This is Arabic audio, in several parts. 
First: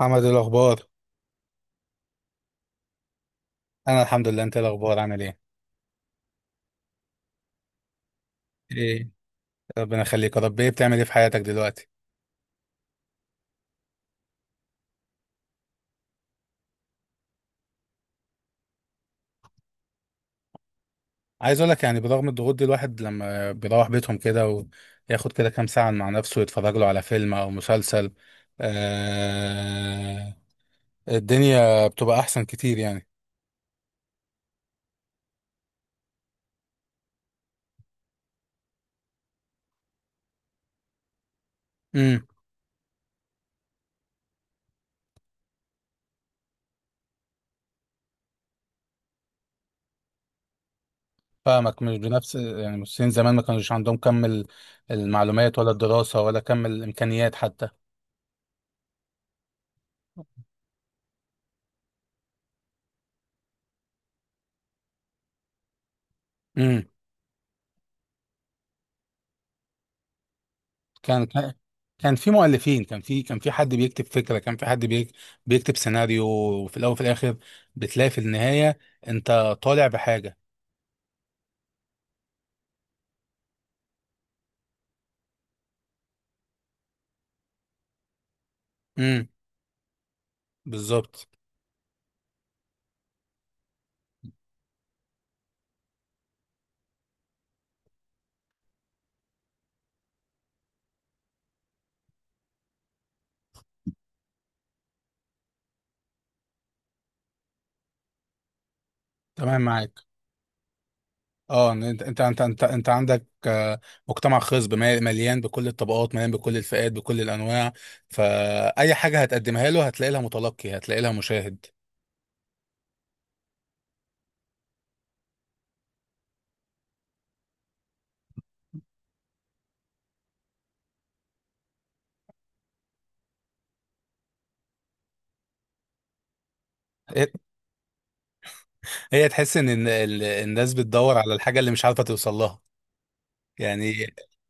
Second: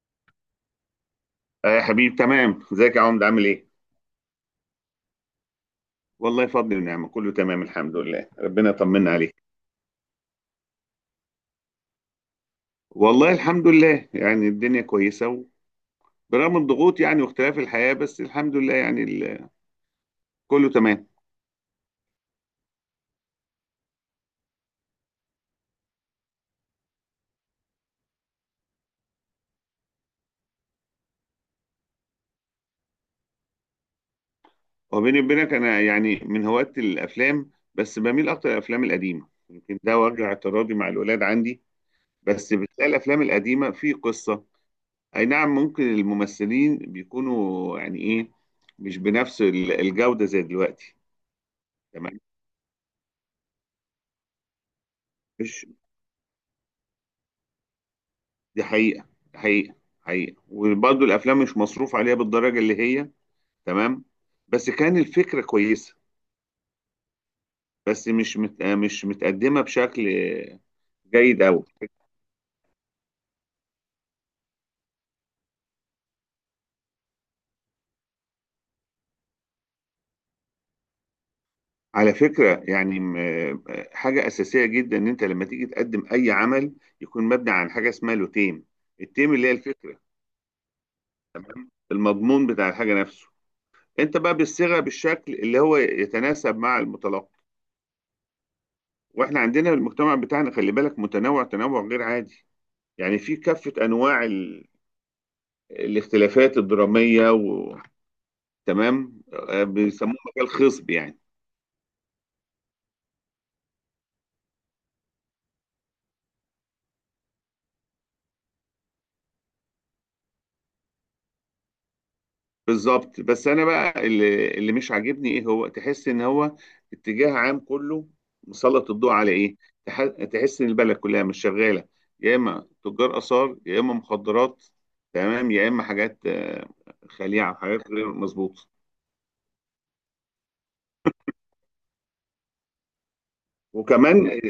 محمد، إيه الاخبار؟ آه يا حبيب، تمام. ازيك يا عمد؟ عامل ايه؟ انا الحمد لله. انت إيه الاخبار؟ عامل ايه؟ والله فضل ونعمة، كله تمام الحمد لله. ربنا ايه. يطمنا عليك. ربنا يخليك يا رب. ايه بتعمل ايه في حياتك دلوقتي؟ والله الحمد لله، الدنيا كويسة برغم الضغوط، يعني واختلاف الحياة، بس الحمد لله كله تمام. عايز اقول لك يعني برغم الضغوط دي الواحد لما بيروح بيتهم كده وياخد كده كام ساعه مع نفسه يتفرج له على فيلم او مسلسل. آه، الدنيا بتبقى احسن كتير يعني. وبيني وبينك انا يعني من هواة الافلام، بس بميل اكتر للافلام القديمة، يمكن ده وجه اعتراضي مع الولاد عندي. امم بس بتلاقي الافلام القديمة في قصة. اي نعم، ممكن الممثلين بيكونوا يعني ايه مش بنفس الجودة زي دلوقتي. فاهمك، مش تمام. بنفس يعني. المصريين زمان ما كانوش عندهم كم المعلومات ولا الدراسه ولا كم الامكانيات حتى. دي حقيقة. حقيقة. حقيقة. وبرضه الأفلام مش مصروف عليها بالدرجة اللي هي تمام، بس كان الفكرة كويسة، امم بس مش متقدمة بشكل كان جيد كان أوي. كان في مؤلفين، كان في حد بيكتب فكرة، كان في حد بيكتب سيناريو، وفي الأول وفي الآخر بتلاقي في النهاية أنت طالع بحاجة. على فكرة حاجة أساسية جدا إن أنت لما تيجي تقدم أي عمل يكون مبني عن حاجة اسمها له تيم. امم التيم اللي هي الفكرة، بالظبط. المضمون بتاع الحاجة نفسه. أنت بقى بالصيغة بالشكل اللي هو يتناسب مع المتلقي. وإحنا عندنا المجتمع بتاعنا، خلي بالك، متنوع تنوع غير عادي. يعني في كافة أنواع الاختلافات الدرامية تمام. تمام معاك. بيسموه مجال خصب يعني. اه، إن انت عندك مجتمع خصب مليان بكل الطبقات، مليان بكل الفئات بكل الانواع. فاي حاجه هتقدمها له هتلاقي لها متلقي، هتلاقي لها مشاهد. بالظبط. بس أنا بقى اللي مش عاجبني إيه، هو تحس إن هو اتجاه عام كله مسلط الضوء على إيه؟ تحس إن البلد كلها مش شغالة، يا إما تجار آثار، يا إما مخدرات. تمام. يا إما حاجات هي خليعة، حاجات غير مظبوطة. هي تحس ان إن الناس بتدور على الحاجه اللي مش عارفه توصل لها يعني. وكمان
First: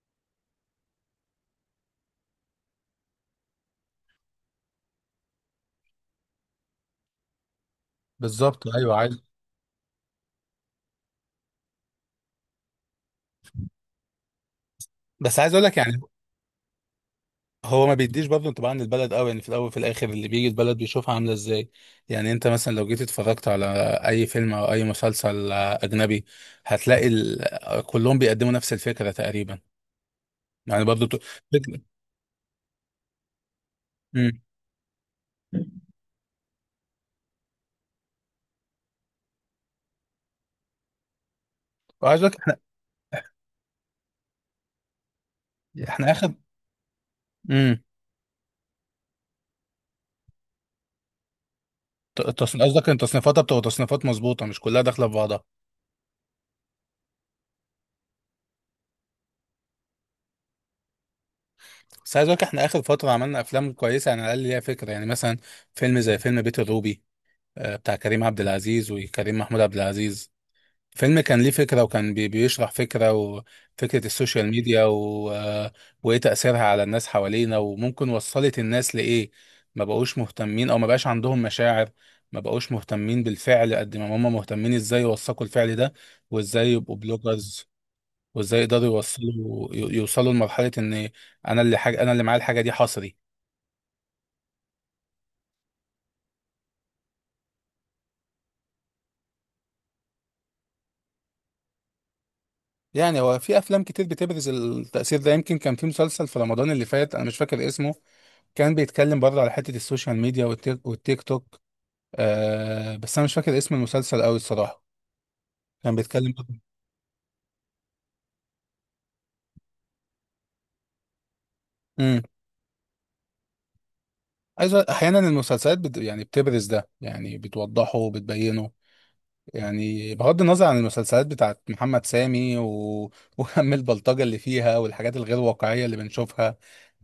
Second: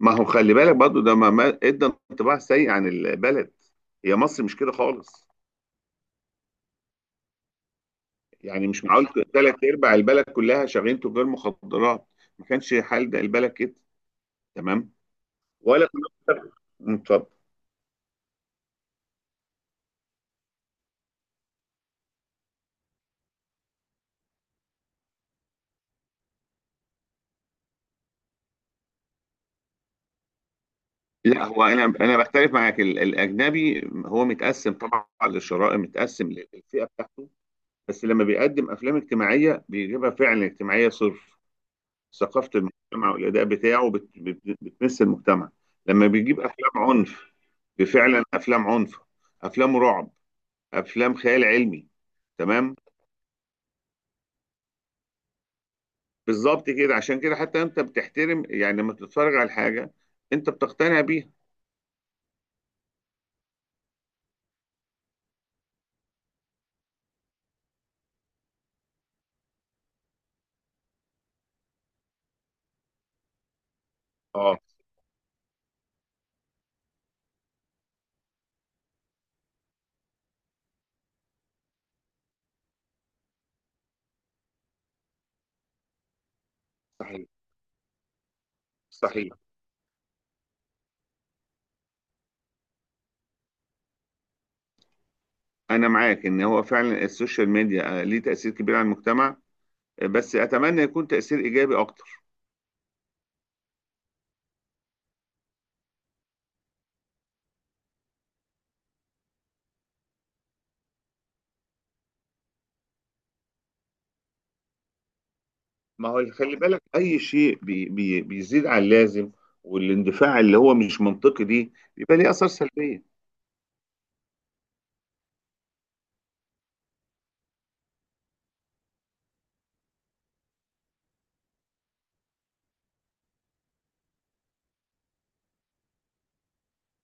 ما هو خلي بالك برضه، ده ادى انطباع سيء عن البلد. هي مصر مش كده خالص. بالظبط، يعني مش ايوه، معقول عايز. ثلاث ارباع البلد كلها شغالين تجار مخدرات. ما كانش حال ده البلد كده. تمام. بس عايز اقول لك ولا يعني كنا. مم، اتفضل. هو ما بيديش برضه انطباع عن البلد قوي. يعني في الاول وفي الاخر اللي بيجي البلد بيشوفها عامله ازاي. يعني انت مثلا لو جيت اتفرجت على اي فيلم او اي مسلسل اجنبي هتلاقي كلهم بيقدموا نفس الفكره تقريبا. يعني برضه لا، هو فكره. انا بختلف معاك. الاجنبي هو امم متقسم طبعا للشرائح، متقسم للفئه بتاعته. بس لما بيقدم افلام اجتماعيه بيجيبها فعلا اجتماعيه صرف. وعايز أقولك ثقافه احنا المجتمع والاداء بتاعه بتمس المجتمع. لما احنا اخر. بيجيب افلام عنف، امم بفعلا افلام عنف، افلام رعب، افلام خيال علمي. تمام. قصدك ان تصنيفاتها بتبقى تصنيفات مظبوطه مش كلها داخله في بعضها. بالظبط كده، عشان كده حتى انت بتحترم يعني لما بتتفرج على الحاجه، انت بتقتنع بيها. بس عايز اقول لك احنا اخر فتره عملنا افلام كويسه يعني، على الاقل ليها فكره. يعني مثلا فيلم زي فيلم بيت الروبي، آه، بتاع كريم عبد العزيز وكريم محمود عبد العزيز. فيلم كان ليه فكرة وكان بيشرح فكرة، وفكرة السوشيال اه، ميديا و... آه، وإيه تأثيرها على الناس حوالينا وممكن وصلت الناس لإيه. ما بقوش مهتمين أو ما بقاش عندهم مشاعر، ما بقوش مهتمين بالفعل قد ما هم مهتمين إزاي يوثقوا الفعل ده وإزاي يبقوا صحيح، بلوجرز وإزي يقدروا صحيح. يوصلوا يوصلوا لمرحلة إن أنا اللي حاجة، أنا اللي معايا الحاجة دي حصري. انا معاك ان هو فعلا السوشيال ميديا ليه تاثير كبير على المجتمع. بس اتمنى يكون تاثير ايجابي اكتر. يعني هو في افلام كتير بتبرز التأثير ده. يمكن كان في مسلسل في رمضان اللي فات انا مش فاكر اسمه، كان بيتكلم برضه على حتة السوشيال ميديا والتيك توك. آه، بس انا مش فاكر اسم المسلسل قوي الصراحة. كان ما هو خلي بيتكلم برضه. الفكرة بالك، اي شيء بي بي بيزيد عن اللازم والاندفاع اللي هو مش منطقي دي بيبقى امم ليه اثار سلبيه. احيانا المسلسلات يعني بتبرز ده، يعني بتوضحه وبتبينه، يعني بغض النظر عن المسلسلات بتاعت محمد سامي و... وهم البلطجة اللي فيها والحاجات الغير واقعية اللي بنشوفها،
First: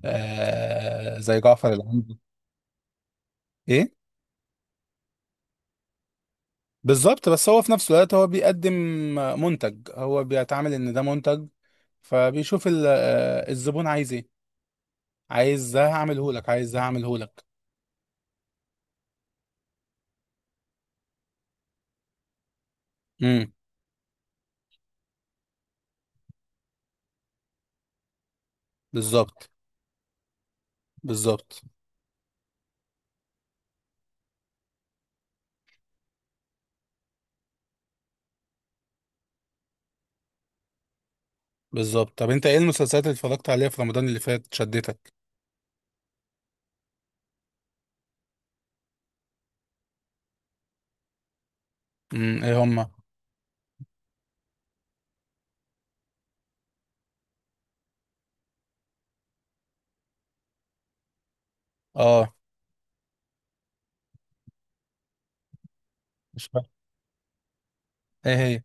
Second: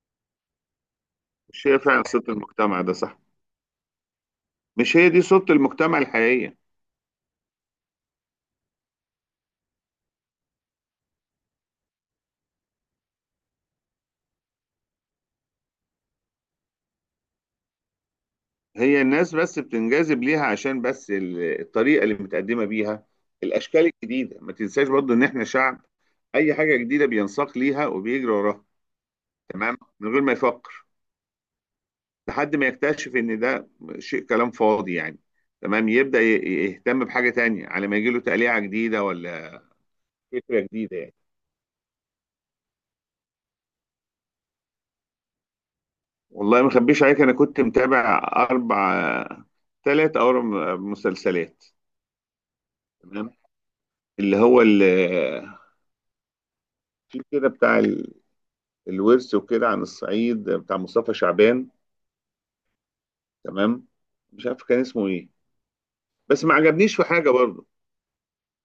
آه، زي مش جعفر هي فعلا العمدة. صوت المجتمع ده؟ صح، ايه. مش هي دي صوت المجتمع الحقيقيه. بالظبط، بس هو في نفس الوقت هو بيقدم منتج، هو بيتعامل ان ده منتج، فبيشوف الزبون عايز ايه. عايز ده هعمله لك، عايز ده هعمله لك. هي الناس بس بتنجذب ليها عشان بس الطريقة اللي متقدمة بيها، امم الأشكال الجديدة. ما تنساش برضو إن إحنا شعب أي حاجة جديدة بينساق ليها وبيجري وراها. بالظبط تمام. من غير ما يفكر، بالظبط لحد ما يكتشف إن ده شيء كلام فاضي يعني. تمام. يهتم بحاجة تانية على ما يجيله تقليعة جديدة ولا فكرة جديدة يعني. بالظبط طب انت ايه المسلسلات اللي اتفرجت عليها في رمضان اللي فات شدتك؟ والله ما أخبيش عليك، أنا كنت متابع أربع ثلاث أو أربع مسلسلات. ايه هما؟ تمام. اللي هو في كده بتاع الورث وكده عن الصعيد بتاع مصطفى شعبان. اه. تمام. مش عارف كان اسمه ايه، بس مش ما فاهم. عجبنيش في حاجه برضه. ايه هي؟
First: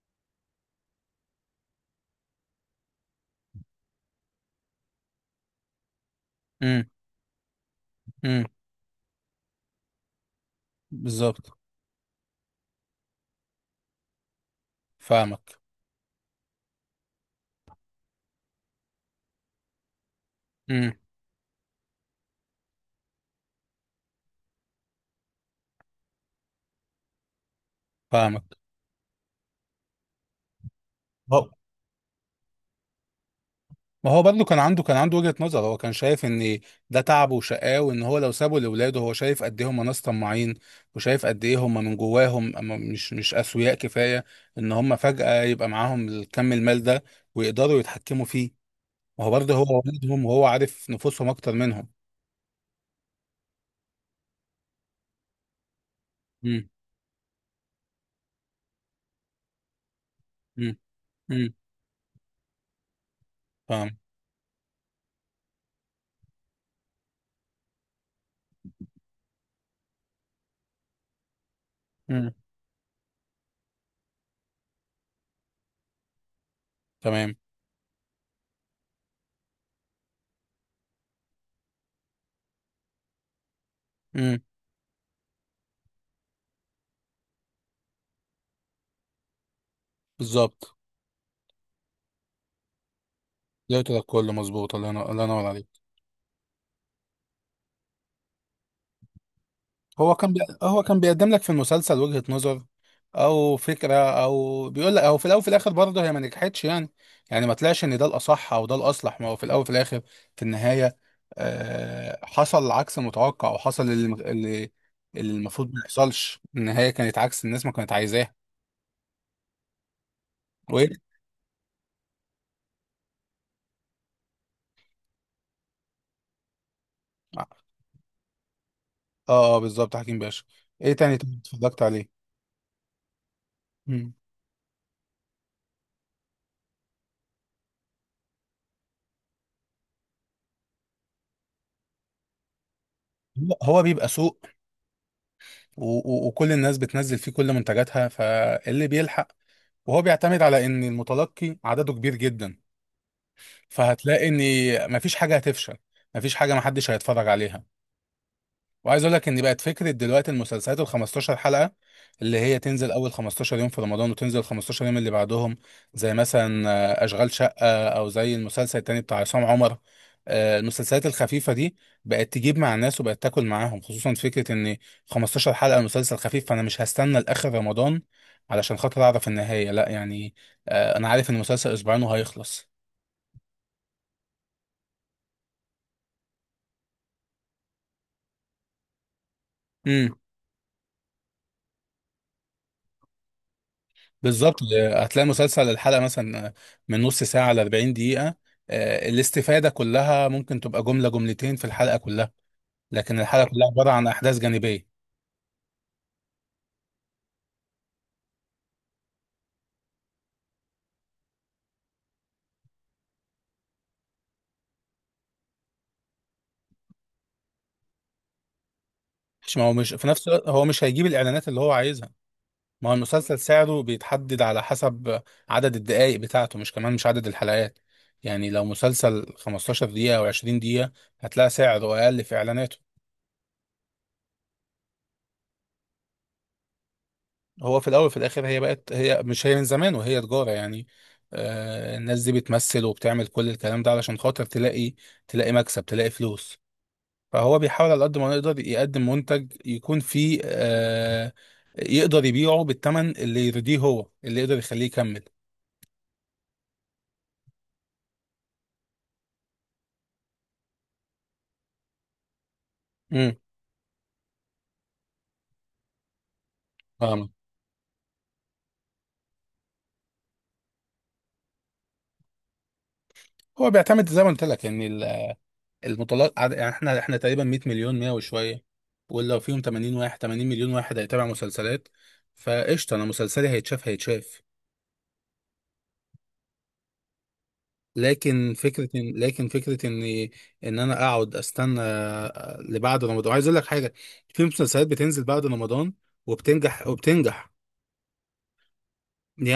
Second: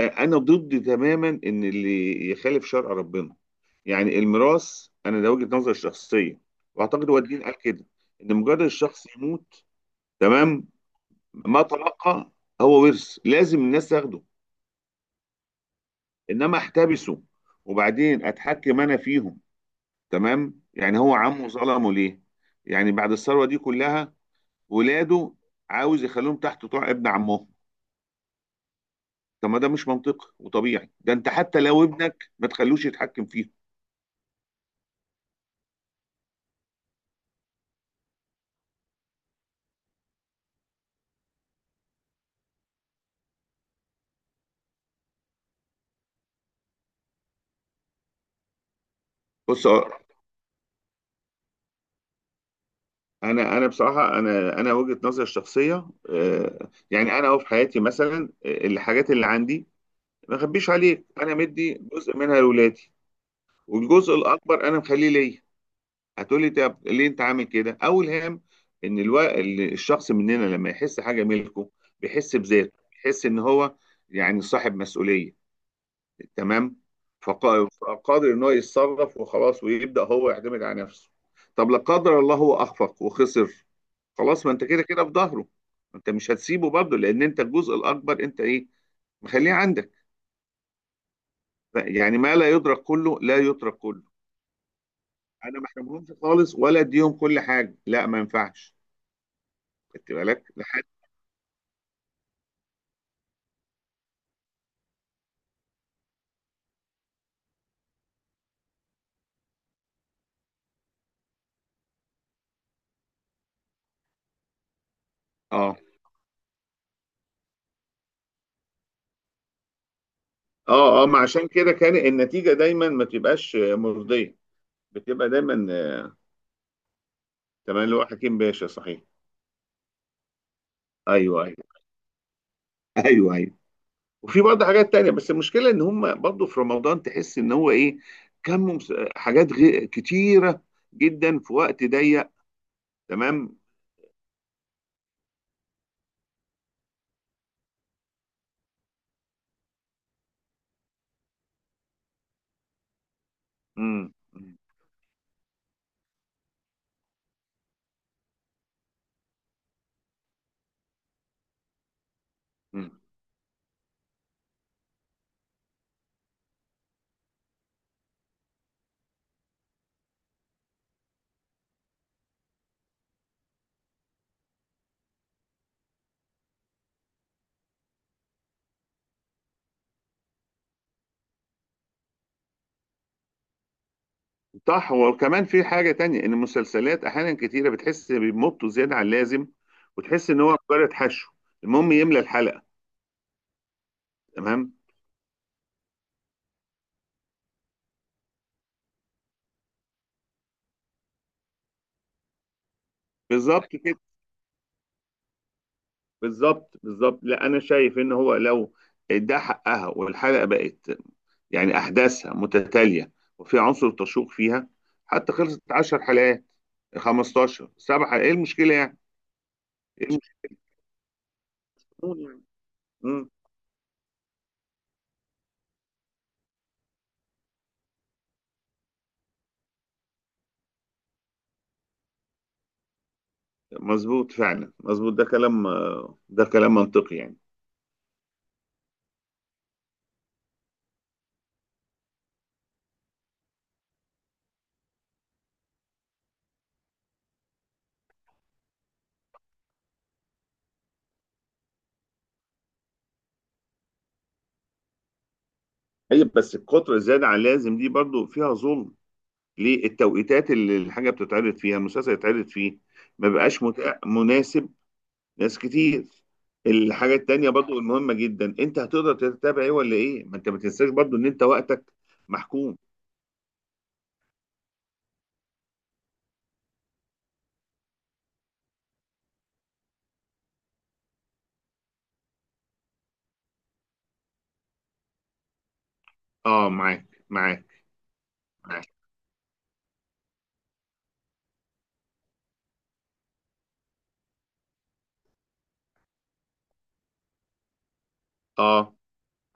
انا ضد تماما ان اللي يخالف شرع ربنا، يعني الميراث. انا ده وجهه نظري الشخصيه، امم واعتقد هو الدين قال كده. ان امم مجرد الشخص يموت، تمام، بالظبط. ما تلقى هو ورث لازم الناس تاخده، فاهمك. انما احتبسه وبعدين اتحكم انا فيهم. تمام. امم يعني هو عمه ظلمه ليه؟ يعني بعد الثروه دي كلها، ولاده عاوز يخليهم تحت طاع ابن عمهم؟ فاهمك. طب ما ده مش منطقي وطبيعي، ده انت حتى لو ابنك ما تخلوش يتحكم فيه. ما هو برضه كان عنده وجهة نظر. هو كان شايف ان ده تعبه وشقاه، وان هو لو سابه لاولاده هو شايف قد ايه هم ناس طماعين، وشايف قد ايه هم من جواهم أما مش اسوياء كفاية ان هم فجأة يبقى معاهم الكم المال ده ويقدروا يتحكموا فيه. ما هو برضه بص، هو والدهم وهو عارف نفوسهم اكتر منهم. انا، بصراحه، انا وجهه نظري الشخصيه، امم يعني انا أهو في حياتي مثلا، الحاجات اللي عندي، ما اخبيش امم عليك، انا امم مدي جزء منها لاولادي فاهم. والجزء الاكبر انا مخليه ليا. هتقولي طب ليه انت عامل كده؟ اول هام ان الشخص مننا لما يحس حاجه ملكه، امم بيحس بذاته، بيحس ان هو يعني صاحب مسؤوليه. تمام. تمام. فقادر ان هو يتصرف وخلاص، ويبدا هو يعتمد على نفسه. طب لا قدر الله هو اخفق وخسر؟ امم خلاص، ما انت كده كده في ظهره، انت مش هتسيبه برضه، لان انت الجزء الاكبر انت ايه، مخليه عندك. بالظبط. يعني ما لا يدرك كله لا يترك لقيت ده كله. كله مظبوط. الله ينور، الله ينور انا ما عليك. احرمهمش خالص ولا اديهم كل حاجه، لا ما ينفعش. خدت بالك هو لحد؟ كان بيقدم لك في المسلسل وجهة نظر او فكرة، او بيقول لك، او في الاول وفي الاخر برضه هي ما نجحتش يعني. يعني ما طلعش ان ده الاصح او ده الاصلح. ما هو في الاول وفي الاخر في النهاية آه حصل العكس المتوقع، وحصل اللي اللي المفروض اه، ما يحصلش. النهاية كانت عكس الناس ما كانت عايزاها. وايه. اه، اه. ما عشان كده كان النتيجه دايما ما تبقاش مرضيه، بتبقى دايما اه، تمام، اللي هو حكيم باشا صحيح. آه، بالظبط، حكيم باشا. ايه تاني طيب ايوه، ايوه. اتفرجت عليه؟ ايوه، ايوه. مم. وفي برضه حاجات تانية، بس المشكلة إن هم برضه في رمضان تحس إن هو إيه، حاجات كتيرة جدا في وقت ضيق. هو تمام. هو بيبقى سوء، وكل الناس بتنزل فيه كل منتجاتها فاللي بيلحق، وهو بيعتمد على ان المتلقي عدده كبير جدا، مم. فهتلاقي مم. ان مفيش حاجه هتفشل، مفيش حاجه محدش هيتفرج عليها. وعايز اقول لك ان بقت فكره دلوقتي المسلسلات ال 15 حلقه، اللي هي تنزل مم. اول 15 يوم في رمضان وتنزل 15 يوم اللي بعدهم. زي مثلا آه، اشغال شقه، او زي المسلسل التاني بتاع عصام عمر. آه، المسلسلات الخفيفه دي بقت تجيب مع الناس وبقت تاكل معاهم، خصوصا فكره ان 15 حلقه مسلسل خفيف، فانا مش هستنى لاخر رمضان علشان خاطر اعرف النهايه لا يعني. آه، انا عارف ان المسلسل اسبوعين وهيخلص. صح. وكمان في حاجة تانية، إن المسلسلات أحيانا كتيرة بتحس بيمطوا زيادة عن اللازم، وتحس إن هو مجرد حشو، المهم يملى الحلقة. بالظبط. تمام. هتلاقي مسلسل الحلقة مثلا من نص ساعة ل 40 دقيقة، آه، الاستفادة كلها ممكن تبقى جملة جملتين في الحلقة كلها، لكن الحلقة كلها بالظبط عبارة كده. عن أحداث جانبية. بالظبط بالظبط لا، أنا شايف إن هو لو ده حقها، والحلقة بقت يعني أحداثها متتالية وفي عنصر تشوق فيها، حتى خلصت 10 حلقات، 15، سبع حلقات، إيه المشكلة يعني؟ مش، ما هو مش في إيه نفس الوقت هو مش هيجيب الإعلانات اللي هو عايزها. المشكلة يعني؟ ما هو مم. المسلسل سعره بيتحدد على حسب عدد الدقائق بتاعته، مش كمان مش عدد الحلقات. يعني لو مسلسل 15 دقيقة أو 20 دقيقة هتلاقي سعره أقل في إعلاناته. مظبوط، فعلا مظبوط. ده كلام، ده كلام منطقي يعني. هو في الاول وفي الاخر هي بقت، هي مش هي من زمان، وهي تجاره يعني. آه، الناس دي بتمثل وبتعمل كل الكلام ده علشان خاطر تلاقي، تلاقي مكسب، تلاقي فلوس. فهو بيحاول على قد ما يقدر يقدم منتج يكون فيه آه يقدر يبيعه بالثمن اللي يرضيه، هو اللي يقدر يخليه يكمل. طيب بس القطر الزيادة عن اللازم دي برضو فيها ظلم، ليه التوقيتات اللي الحاجة بتتعرض فيها، المسلسل يتعرض فيه، ما امم بقاش متاح مناسب ناس كتير. الحاجة فاهمك. التانية برضو المهمة جدا، انت هتقدر تتابع ايه ولا ايه، ما انت ما تنساش برضو ان انت وقتك محكوم. هو بيعتمد زي ما قلت لك ان يعني احنا تقريبا 100 مليون 100 وشويه، ولو فيهم 80 مليون واحد هيتابع مسلسلات فقشطه، انا مسلسلي هيتشاف هيتشاف. اه، معاك، لكن فكرة معاك إن لكن فكرة إن إن أنا أقعد أستنى لبعد رمضان. عايز أقول لك حاجة، في مسلسلات بتنزل بعد رمضان وبتنجح وبتنجح. اه،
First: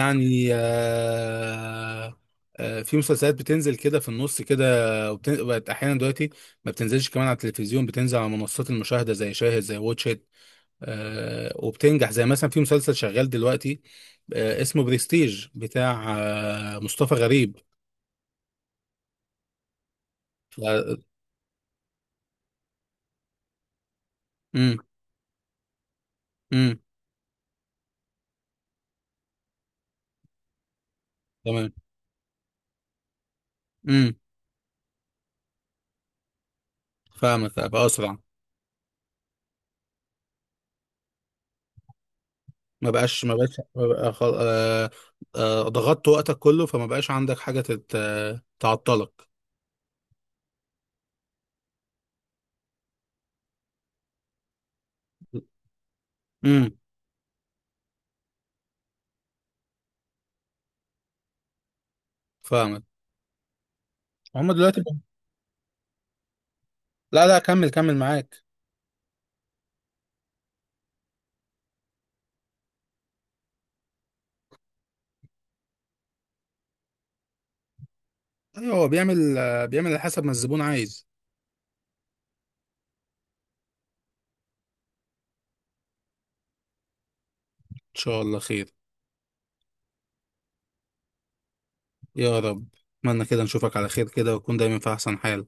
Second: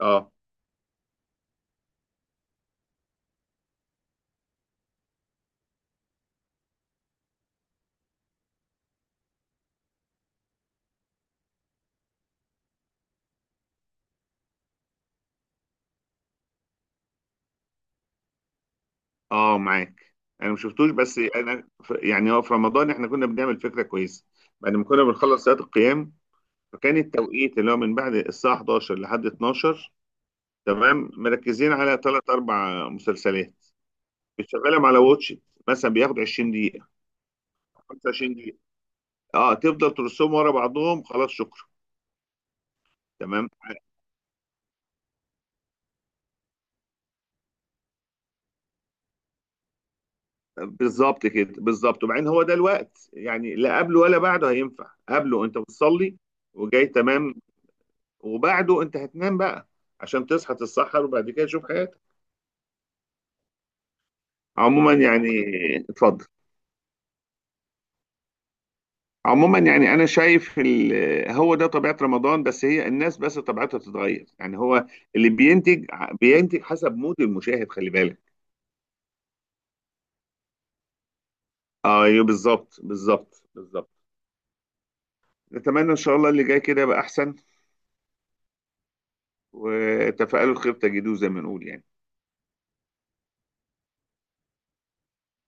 اه في مسلسلات بتنزل كده في النص كده، بقت أحيانا دلوقتي ما بتنزلش كمان على التلفزيون، بتنزل على منصات المشاهدة زي شاهد زي واتشيت. آه، وبتنجح، زي مثلا في مسلسل شغال دلوقتي آه، اسمه بريستيج بتاع آه، مصطفى غريب. اه معاك. انا ما ف- شفتوش، بس انا يعني هو في رمضان احنا كنا بنعمل فكره كويسه، بعد مم، ما كنا بنخلص صلاه القيام، مم، فكان التوقيت اللي هو من بعد الساعه 11 لحد 12. تمام. مركزين تمام. على ثلاث اربع مسلسلات، امم بتشغلهم على واتش إت. مثلا بياخد 20 دقيقه، فاهمك، ابقى اسرع. 25 دقيقه، اه تفضل ترسهم ورا بعضهم خلاص، شكرا. ما بقاش ما تمام. بقاش ما بقى ضغطت وقتك كله فما بقاش عندك حاجه تت... آه، تعطلك. بالظبط كده، بالظبط. وبعدين هو ده الوقت يعني، لا قبله ولا بعده هينفع، قبله انت بتصلي امم وجاي. تمام. وبعده انت هتنام بقى عشان تصحى تتسحر وبعد كده تشوف حياتك. فاهمك. هم دلوقتي عموما ب- يعني. اتفضل. لا لا، كمل معاك. عموما يعني انا شايف هو ده طبيعة رمضان، بس هي الناس بس طبيعتها بتتغير يعني. هو اللي بينتج بينتج حسب مود المشاهد، خلي بالك. ايوه، هو بيعمل آه، بيعمل على حسب ما الزبون عايز. ايوه، بالظبط بالظبط. نتمنى ان شاء الله اللي جاي كده يبقى احسن، ان شاء الله خير. وتفاءلوا الخير تجدوه زي ما نقول يعني. يا رب. اتمنى كده نشوفك على خير كده، وتكون دايما في احسن حال.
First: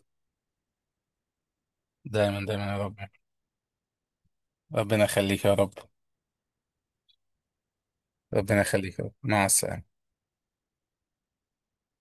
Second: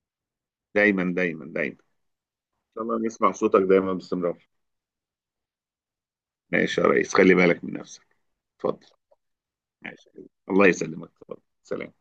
دايما، دايما، دايما. دايما دايما ان يا شاء رب. الله نسمع صوتك دايما باستمرار. ربنا يخليك يا رب. ماشي يا ريس، خلي بالك من نفسك. ربنا اتفضل. يخليك يا رب، مع السلامة. ماشي. الله يسلمك، اتفضل، سلام.